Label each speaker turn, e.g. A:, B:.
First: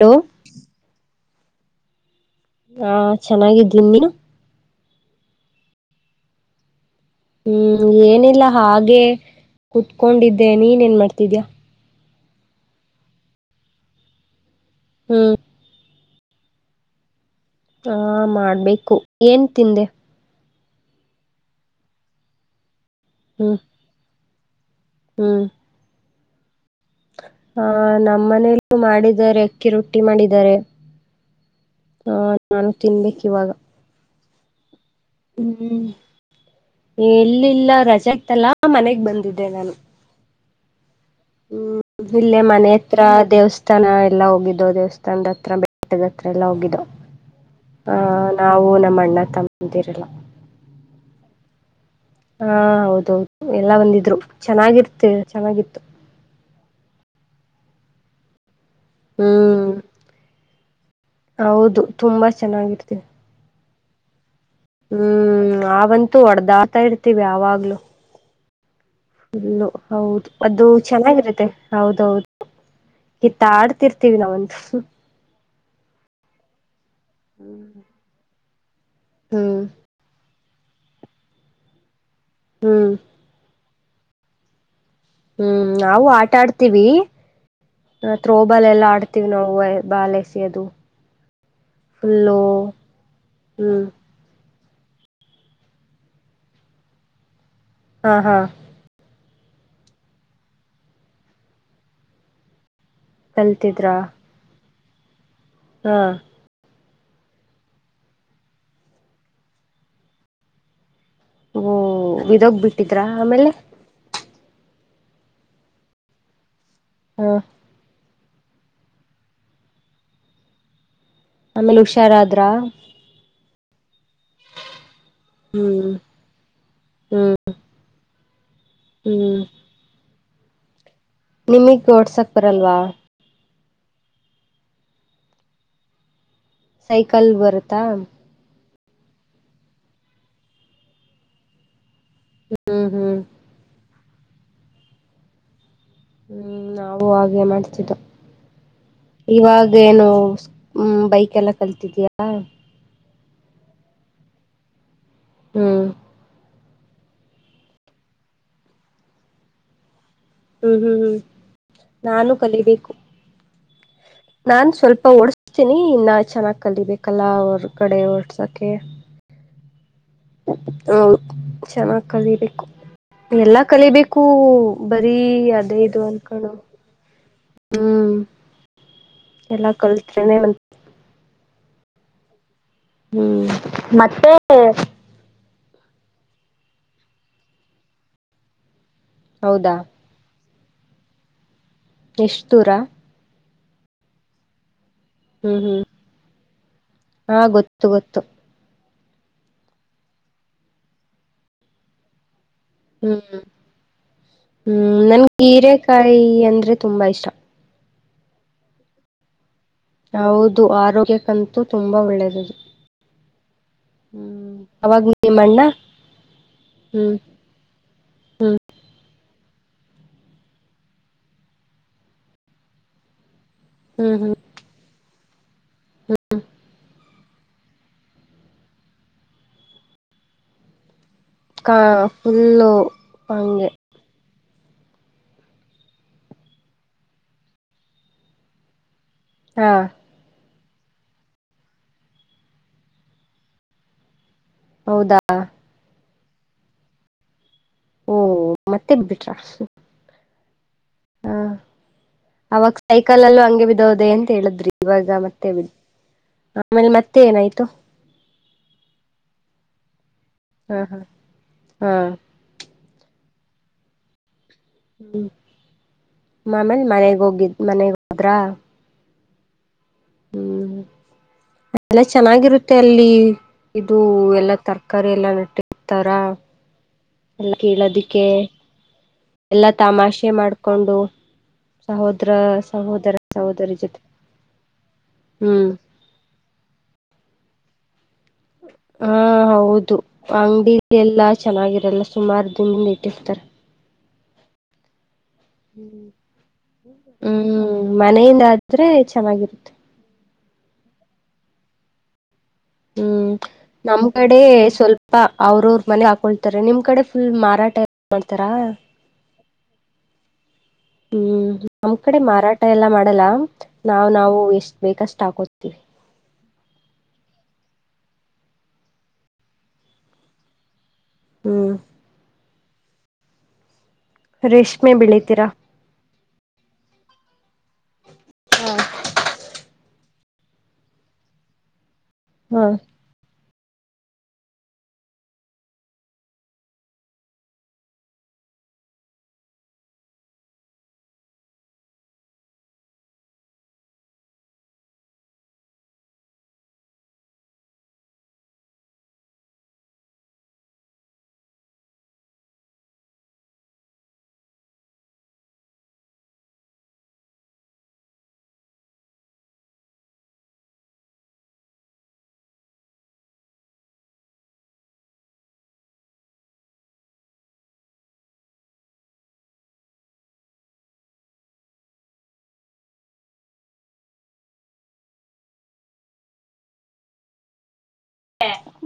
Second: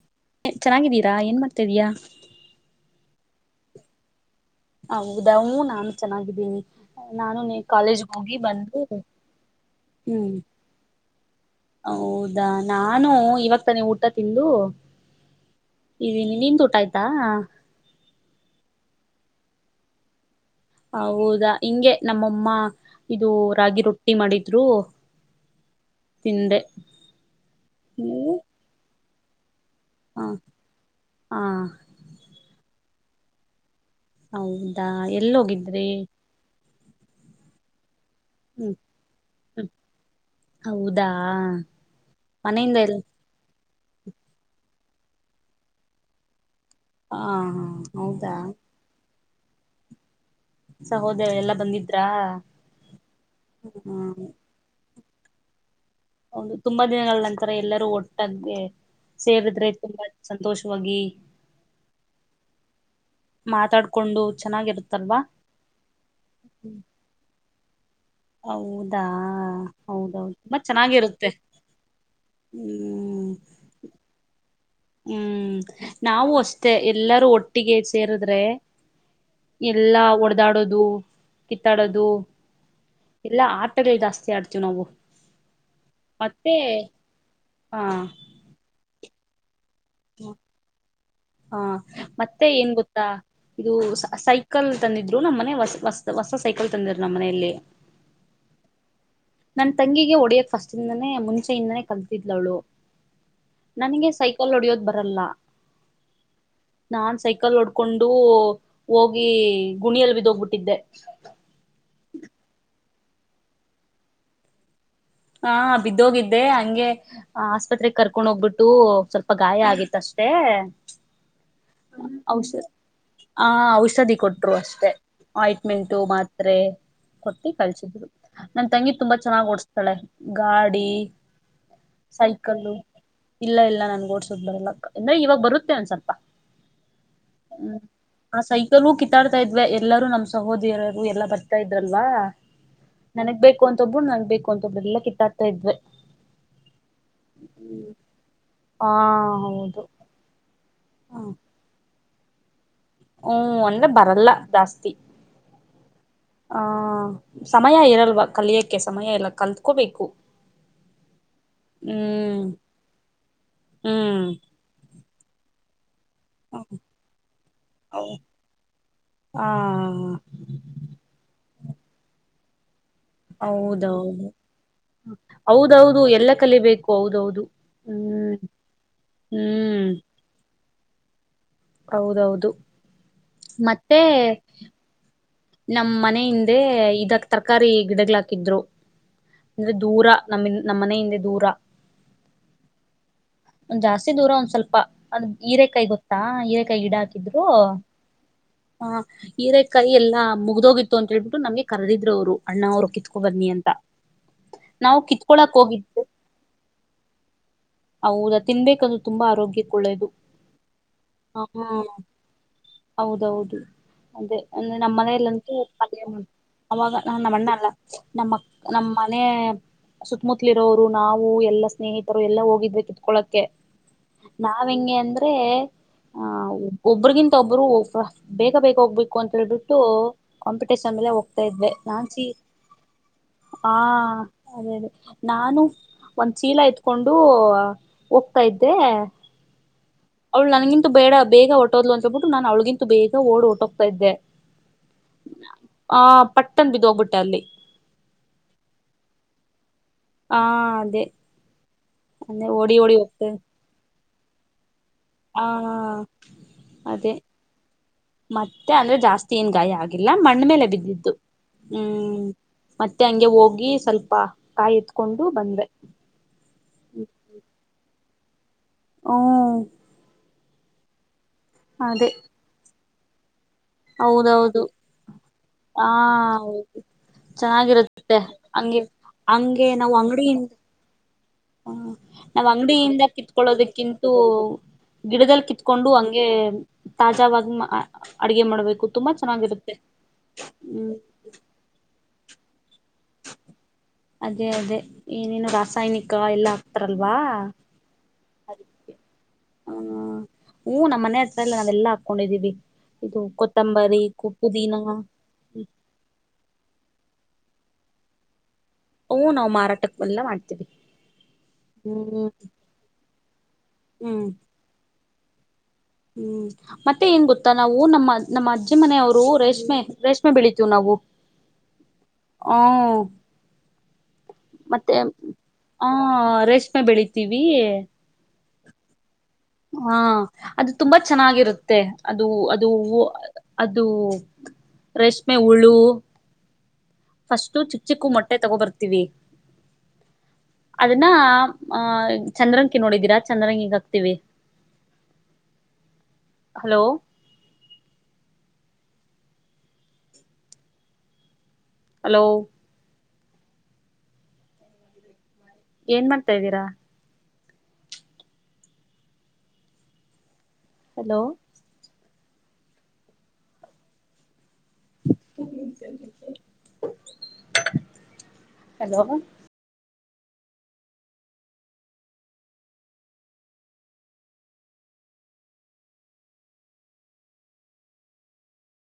A: hello
B: ಚೆನ್ನಾಗಿದ್ದೀರಾ ಏನ್ ಮಾಡ್ತಾ ಇದ್ದೀಯಾ
A: ಹಾ ಚೆನ್ನಾಗಿದೀನ್ ನೀನು
B: ಹೌದಾ ಹು ನಾನು ಚೆನ್ನಾಗಿದ್ದೀನಿ ನಾನು
A: ಹ್ಮ್
B: ಕಾಲೇಜ್ಗೆ ಹೋಗಿ
A: ಏನಿಲ್ಲ
B: ಬಂದು
A: ಹಾಗೆ
B: ಹ್ಮ್
A: ಕುೂತ್ಕೊಂಡಿದ್ದೆ ನೀನ್ ನ್ ಮಾಡಾ್ತಿದ್ಯಾ
B: ಅದಾ ನಾನು ಇವಾಗ ತ ನೀ ಊಟ ತಿಂದು
A: ಹ್ಮ್
B: ಇದೀನಿ ನಿನ್ ಊಟ ಆಯ್ತಾ
A: ಹಾ ಮಾಡ್ಬೇಕು ಏನ್ ತಿಂದೆ
B: ಹೌದಾ ಹಿಂಗೆ ನಮ್ಮಮ್ಮ ಇದು ರಾಗಿ ರೊಟ್ಟಿ ಮಾಡಿದ್ರು
A: ಹಮ್
B: ತಿಂದೆ
A: ಹ
B: ನೀವು
A: ನಮ್ಮನೆಯಲ್ಲಿ ಮಾಡಿದ್ದಾರೆ ಅಕ್ಕಿ ರೊಟ್ಟಿ
B: ಹ
A: ಮಾಡಿದ್ದಾರೆ
B: ಹ
A: ಆ ನಾನು ತಿನ್ಬೇಕು ಇವಾಗ
B: ಹೌದಾ ಎಲ್ಲಿೋಗಿದ್ರಿ
A: ಹ್ಮ್ ಎಲ್ಲಿಲ್ಲ ರಜೆ ಆಗ್ತಲ್ಲಾ ಮನೆಗ್ ಬಂದಿದ್ದೆ ನಾನು
B: ಹೌದ
A: ಹ್ಮ್ ಇಲ್ಲೇ ಮನೆ ಹತ್ರ ದೇವಸ್ಥ ಜನ ಎಲ್ಲ ಹೋಗಿದ್ದವು ದೇವಸ್ಥಾನದ ಹತ್ರ ಬೆಟ್ಟದ ಹತ್ರ ಎಲ್ಲ ಹೋಗಿ
B: ಹ
A: ಆ
B: ಹೌದಾ
A: ನಾವು ನಮ್ಮ ಅಣ್ಣ ತಮ್ಮಂದಿರಲ್ಲ
B: ಸಹೋದಯ ಎಲ್ಲ ಬಂದಿದ್
A: ಹಾ ಹೌದೌದು ಎಲ್ಲ ಒಂದಿದ್ರು
B: ಹ್ಮ
A: ಚೆನ್ನಾಗಿರ್ತ ಚೆನ್ನಾಗಿತ್ತು
B: ಹೌದು ತುಂಬಾ ದಿನಗಳ ನಂತರ ಎಲ್ಲರೂ ಒಟ್ಟದಗೆ
A: ಹ್ಮ್
B: ಸೇರಿದ್ರೆ ತುಂಬಾ ಸಂತೋಷವಾಗಿ
A: ಹೌದು ತುಂಬಾ ಚೆನ್ನಾಗಿರ್ತೀವಿ
B: ಮಾತಾಡ್ಿಕೊಂಡು
A: ಹ್ಮ್ ಅವಂತೂ ಹೊಡದಾತ ಇರ್ತೀವಿ ಯಾವಾಗ್ಲುೂ
B: ಹೌದು
A: ಇಲ್ಲು ಹೌದು ಅದು ಚೆನ್ನಾಗಿರುತ್ತೆ ಹೌದೌದು
B: ಹ್ಮ್
A: ಗಿತ್ತ ಆಡ್ತಿರ್ತೀವಿ ನಾವಂತ
B: ಹ್ಮ್ ನಾವವು ಅಷ್ಟೇ ಎಲ್ಲರೂ ಒಟ್ಟಿಗೆ ಸೇರದ್ರೆ
A: ಹ್ಮ್
B: ಎಲ್ಲಾ ಹೊಡೆದಾಡೋದು ಕಿತ್ತಾಡೋದು
A: ಹ್ಮ್
B: ಎಲ್ಲ ಆಟಗಳು ಜಾಸ್ತಿ ಆಡ್ತೀವಿ ನಾವು
A: ಹ್ಮ್ ನಾವು ಆಟಾ
B: ಮತ್ತೆ
A: ಆಡ್ತೀವಿ
B: ಹಾ
A: ಥ್ರೋಬಾಲ್ ಎಲ್ಲಾ ಆಡ್ತೀವಿ್ ನಾವು ಬಾಲ್ ಎಸೆಯೋದು
B: ಹಾ
A: ಫುಲ್ಲು
B: ಮತ್ತೆ ಏನ್ ಗೊತ್ತಾ ಇದು
A: ಹ್ಮ್
B: ಸೈ ಸೈಕಲ್ ತಂದಿದ್ರು ನಮ್ಮ್ ಮನೆ ಹೊಸ ಹೊಸ ಸೈಕಲ್ ತಂದಿದ್ರು ನಮ್ಮ ಮನೆಯಲ್ಲಿ
A: ಹಾ ಹಾ
B: ನನ್ ತಂಗಿಗೆ ಹೊಡಿಯಕ್ ಫಸ್ಟ್ ಇಿಂದಾನೇ ಮುಂಚೆೆಯಿಂದಾನೇ ಕಲ್ತಿದ್ಲವಳು
A: ಕಲ್ತಿದ್ರಾ
B: ನನ್ಗೆ ಸೈಕಲ್ ಹೊಡಿಯೋದ ಬರಲ್ಲ
A: ಹಾ
B: ನಾನ್ ಸೈಕಲ್ ಒಡ್ಕೊಂಡು ಹೋಗಿ ಗುಣಿಯಲ್ ಬಿದೋಗ್ಬಿಟ್ಟಿದ್ದೆ
A: ಓ ವಿದೋಗ್ ಬಿಟ್ಟಿದ್ರ ಆಮೇಲೆ
B: ಹಾ ಬಿದ್ದೋಗಿದ್ದೆ ಹಂಗೆ
A: ಹ
B: ಆಸ್ಪತ್ರೆ ಕರ್ ಕಕೊಂಡ ಹೋಗ್ಬಿಟ್ಟು ಸ್ವಲ್ಪ ಗಾಯ ಆಗಿತ್ತ ಅಷ್ಟೇ
A: ಆಮೇಲೆ ಹುಷಾರಾದ್ರ
B: ಆ ಔಷಧಿ ಕೊಟ್ಟರು ಅಷ್ಟೆ
A: ಹ್ಮ್
B: ಆಯಿಟ್ಮೆಂಟು ಮಾತ್ರೆ
A: ಹ್ಮ್
B: ಕೊಟ್ಟು ಕಲಸಿದ್ರು ನನ್ ತಂಗಿ ತುಂಬಾ
A: ಹ್ಮ್
B: ಚೆನ್ನ್ಓಡ್ಸ್ತ ಗಾಡಿ
A: ನಿಮಗ್ ಓಡ್ಸಕ್
B: ಸೈಕಲ್ಲು
A: ಬರಲ್ವಾ
B: ಇಲ್ಲ ಇಲ್ಲ ನಾನ್ ೋಡ್ಸಡ್ ಬರ್ಲ್ಲ ಅಂದ್ರೆ ಇವಾಗ ಬರುತ್ತೆ ಒಂದ್ ಸ್ವಲ್ಪ
A: ಸೈಕಲ್ ಬರತ್ತಾ
B: ೂ ಕಿತ್ತಾಡ್ತಾ ಇದ್ವಿ ಎಲ್ಲರೂ ನಮ್ಮ ಸಹೋದರರು ಎಲ್ಲ ಬರ್ತಾ ಇದಾರೆ ಅಲ್ವಾ
A: ಹ್ಮ್ ಹ್ಮ್
B: ನನಗ್ ಬೇಕು ಅಂತ ಒಬ್ಬರು ನನಗ್ ಬೇಕು ಅಂತ ಒಬ್ ಎಲ್ಲ ಕಿತ್ತಾಡ್ತಾ ಇದ್ವೆ
A: ಹ್ಮ್ ನಾವೂ ಹಾಗೆ ಮಾಡ್ತಿದ್ದ
B: ಆ ಹೌದು
A: ಇವಾಗೇನು ಹ್ಮ್ ಬೈಕ್ ಎಲ್ಲ ಕಲ್ತಿದಯಾ
B: ಹ್ಮ ಒಂದೆ ಬರಲ್ಲ ಜಾಸ್ತಿ
A: ಹ್ಮ್
B: ಆ ಸಮಯ ಇರಲ್ವ ಕಲಿಯೋಕ್ಕೆ ಸಮಯ ಎಲ್ಲ ಕಲ್ತ್ಕೋಬೇಕು
A: ಹ್ಮ್ ಹ್ಮ್ ಹ್ಮ್ ನಾನೂ
B: ಹ್ಮ್
A: ಕಲಿಬೇಕು
B: ಹ್ಮ್
A: ನಾನ್ ಸ್ವಲ್ಪ ಓಡಸ್ತೀನಿ ಇನ್ನ ಚೆನ್ನಾಗ್ ಕಲಿಬೇಕಲ್ಲ ಅವರ್ಗಡೆ ಓಡ್ಸಕೆ
B: ಹ
A: ಹೌದು ಚೆನ್ನಾಗಿ್ ಕಲಿೀಬೇಕು ಎಲ್ಲಾ ಕಲಿಬೇಕು
B: ಹೌದೌದು
A: ಬರೀ ಅದೇ ಇದು
B: ಹೌದೌದು ಎಲ್ಲ
A: ಅನ್ಕೊಂಡು
B: ಕಲಿಬೇಕು ಹೌದೌದು
A: ಹ್ಮ್ ಎಲ್ಲಾ
B: ಹ್ಮ್
A: ಕಲ್ತ್್ರನೆ ಬಂತ
B: ಹೌದೌದು ಮತ್ತೆ ನಮ್ಮ್ ಮನ ಹಿಂದೆ ಇದಕ್ ತರಕಾರಿ ಗಿಡಗ್ಗಳ ಹಾಕಿದ್ರು
A: ಹೌದಾ
B: ಅಂದ್ರೆ ದೂರ ನಮ್ಮ ನಮ್ಮನ ಹಿಂದೆ ದೂರ
A: ನಿಷ್ತುರ
B: ಒಂದ್ ಜಾಸ್ತಿ ದೂರ ಒಂದ್ ಸ್ವಲ್ಪ ಅದ್
A: ಹ್ಮ್ ಹ್ಮ್
B: ಹೀರೆೇಕಾಯಿ ಗೊತ್ತಾ ಹ ಕ ಗಿಡ
A: ಹಾ
B: ಹಾಕಿದ್ರು
A: ಗೊತ್ತು ಗೊತ್ತು
B: ಹ ಹೀರೆಕಾಯಿ ಎಲ್ಲಾ ಮುಗ್ದೋಗಿತ್ತು ಅಂತ ಹೇಳೇಳ್ಬಿಟ್ಟು ನಮ್ಗೆ ಕರೆದಿದ್ರು ಅವ್ರು ಅಣ್ಣ ಅವರು ಕಿತ್ಕೊ
A: ಹ್ಮ್
B: ಬನ್ನನಿ ಅಂತ
A: ಹ್ಮ್
B: ನಾವು
A: ನನ್
B: ಕಿತ್ಕೊಳಕ್ ಹೋಗಿದ್ದು
A: ಹೀರೆಕಾಯಿ ಅಂದ್ರೆ ತುಂಬಾ ಇಷ್ಟ
B: ಹೌದಾ ತಿನ್ಬೇಕದು ತುಂಬಾ ಆರೋಗ್ಯ
A: ಹೌದು ಆರೋಗ್ಯಕ್ಕಂತೂ ತುಂಬಾ ಒಳ್ಳೆದದು
B: ಅ ಅ ನಮ್ಮ
A: ನಿಮ್ಮಣ್ಣ
B: ಪಲ್ಯ ಅವಾಗ
A: ಹ್ಮ್
B: ನ ಅಣ್ಣ ಅಲ್ಲ ನಮ್ಮ ನಮ್ಮ ಮನೆ ಸುತ್ತಮುತ್ತಲಿ ಇರೋರು ನಾವು ಎಲ್ಲಾ ಸ್ನೇಹಿತರು ಎಲ್ಲಾ ಹೋಗಿದ್ೆ ಕಿತ್ಕೊಳಕ್ಕೆೆ
A: ಹ್ಮ್ ಹ್ಮ್
B: ನಾವ ಹೆಂಗೆ ಅಂದ್ರೆ ಆ ಒ ಒಬ್ರಗಿಂತ ಒಬ್ಬರು ಬೇಗ ಬೇಗ ಹೋಗ್ಬೇಕು ಅಂತ ಹೇಳ್ಬಿಟ್ಟು ಕಾಂಪಿಟೇಷನ್ ಮೇಲೆೋಗ ತ ಇದೆ
A: ಕಾ
B: ನಾನ್ಚಿ
A: ಫುಲ್ಲು ಹಂಗೆ
B: ಹಾ ಅದೇ ಅದೇ ನಾನು ಒಂದ್ ಚೀಲ ಇತ್ಕೊಂಡು ಹೋಗ್ತಾ ಇದ್ದೆ
A: ಹಾ
B: ಅವಳ ನನ್ಗಿಂತ ಬೇಡ ಬೇಗ ಹೊಟದ್ ಅಂತೇಳ್ಬಿಟ್ಟು ನಾನನ್ ಅವಳಗಿಂತ ಬೇಗ ಓಡ್ ಹೊಟೋಗ್ತಾ್ದೆ
A: ಹೌದಾ
B: ಆ ಪಟ್ಟನ್ ಬಿದ ಹೋಗ್ಬಿಟ್ಟೆ ಅಲ್ಲಿ
A: ಓ ಮತ್ತೆ ಬಿಟ್ರಾಸ
B: ಹಾ ಅದೇ ಅದೇ
A: ಅವಾಗ
B: ಓಡಿ ಓಡಿ
A: ಸೈಕಲ್
B: ಹೋಗ್ತೇನೆ
A: ಅಲ್ಲೂ ಹಂಗೆ ಬಿದ್ದೋದೇನ್
B: ಆ
A: ಮತ್ತೆ ಬಿ ಆಮೇಲೆ
B: ಅದೇ
A: ಮತ್ತೆ ಏನಾಯ್ತು
B: ಮತ್ತೆ ಅಂದ್ರೆ ಜಾಸ್ತಿ ಏನ್ ಗಾಯ ಆಗಿಲ್ಲ ಮಣ್ಣ್ಮೇಲೆ
A: ಹಾ ಹಾ
B: ಬಿದ್ದಿದ್ದು ಹ್ಮ್
A: ಹಾ
B: ಮತ್ತೆ ಹಂಗೆ ಹೋಗಿ ಸ್ವಲ್ಪ ಕಾಯಿ ಎತ್ಕೊಂಡು
A: ಹ್ಮ್
B: ಬಂದ್ವೆ
A: ಮಾಮೇಲಿ ಮನೆಗ್ ಹೋಗಿದ್ ಮನೆಗ್ ಹದ್ರ
B: ಹ
A: ಅಲ್ಲ ಚೆನ್ನಾಗಿರುತ್ತೆ ಅಲ್ಲಿ ಇದು ಎಲ್ಲಾ
B: ಹೌದೌದು
A: ತರಕಾರಿ ಎಲ್ಲಾ ನೆಟ್ಟಿ
B: ಹಾ
A: ಇತಾರ
B: ಹೌದು
A: ಎಲ್ಲ
B: ಚೆನ್ನಾಗಿರುತ್ತೆ
A: ಕೇಳೋದಿಕ್ಕೆ
B: ಹಂಗೆ ಹಂಗೆ
A: ಎಲ್ಲಾ
B: ನಾವು
A: ತಮಾಷೆ
B: ಅಂಗಡಿಯಿಂದ
A: ಮಾಡ್ಕೊಂಡು
B: ಹ
A: ಸಾವ
B: ನಾವ್ ಅಂಗಡಿಯಿಂದ ಕಿತ್ಕೊಳ್ಳೋದಕ್ಕಿಂತೂ ಗಿಡದಲ್ಲಿ
A: ಹ್ಮ್
B: ಕಿತ್ಕೊಂಡು ಹಂಗೆ ತಾಜಾವಾಗ
A: ಹಾ ಹೌದು ಅಂಗಡಿ
B: ಹ್ಮ್
A: ಎಲ್ಲಾ ಚೆನ್ನಾಗಿರಲ್ಲ ಸುಮಾರು ತಿು ನಟ್ಟರ್ತಾರೆ
B: ಅದೇ ಅದೇ ಏನೇನು ರಾಸಾಯನಿಕ ಎಲ್ಲ ಆಗ್ತಾರಲ್ವಾ
A: ಹ್ಮ್ ಮನೆಯಿಂದ ಆದ್ರೆ
B: ಅದಕ್ಕೆ
A: ಚೆನ್ನಾಗಿರುತ್ತೆ
B: ಹೂ ಹೂ ನಮ್ಮ್ನೆ ಹತ್ರ ಎಲ್ಲಾಾವ ಎಲ್ಲಾ ಹಾಕೊಂಡಿದ್ದೀವಿ
A: ಹೂ ನಮ್ ಕಡೆ ಸ್ವಲ್ಪ ಅವ್ರವ್ರ ಮನೆ ಹಾಕೊಳ್ತಾರೆ ನಿಮ್ ಕಡೆ ಫುಲ್ ಮಾರ್ ಪರಾಟೆ ಮಾಡ್ತಾರಾ
B: ಹೂ ನಾವು ಮಾರಾಟಕ್ಕೆವೆಲ್ಲ ಮಾಡ್ತೀವಿ
A: ಹೂ ನಮ್ ಕಡೆ
B: ಹ್ಮ್
A: ಮಾರಾಟ ಎಲ್ಲಾ ಮಾಡಲ್ಲ ನಾವು ನಾವು ಎಷ್ಟ್ ಬೇಕಷ್ಟ ಹಾಕೋತೀವಿ
B: ಹೂ ಮತ್ತೆ ಏನ್ ಗೊತ್ತಾ ನಾವು ನಮ್ಮ ನಮ್ಮ ಅಜ್ಜಿ ಮನೆಯವರು ರೇಷ್ಮೆ ರೇಷ್ಮೆ ಬೆಳಿತವಿ ನಾವು
A: ಹೂ
B: ಆ
A: ರೇಷ್ಮೆ
B: ಮತ್ತೆ
A: ಬೆಳಿತೀರಾ
B: ಹಾ ರೇಷ್ಮೆ ಬೆಳಿತೀವಿ ಹಾ ಅದು ತುಂಬಾ ಚೆನ್ನಾಗಿರುತ್ತೆ ಅದು ಅದು
A: ಹಾ
B: ಅದು ರೇಷ್ಮೆ ಹುಳು ಫಸ್ಟ್ ಚಿಕ್ಕ ಚಿಕ್ಕು ಮೊಟ್ಟೆ ತಗೋಬರ್ತೀವಿ ಅದನ್ನ ಆಹ ಚಂದ್ರಕಿ ನೋಡಿದೀರಾ ಚಂದ್ರಂಗಿಗ ಹಾಕ್ತಿೀವಿ ಹಲೋ ಹಲೋ ಏನ್ ಮಾಡ್ತಾ ಇದ್ದೀರಾ ಹಲೋ ನಿ ಹಲೋ
A: ಹಾ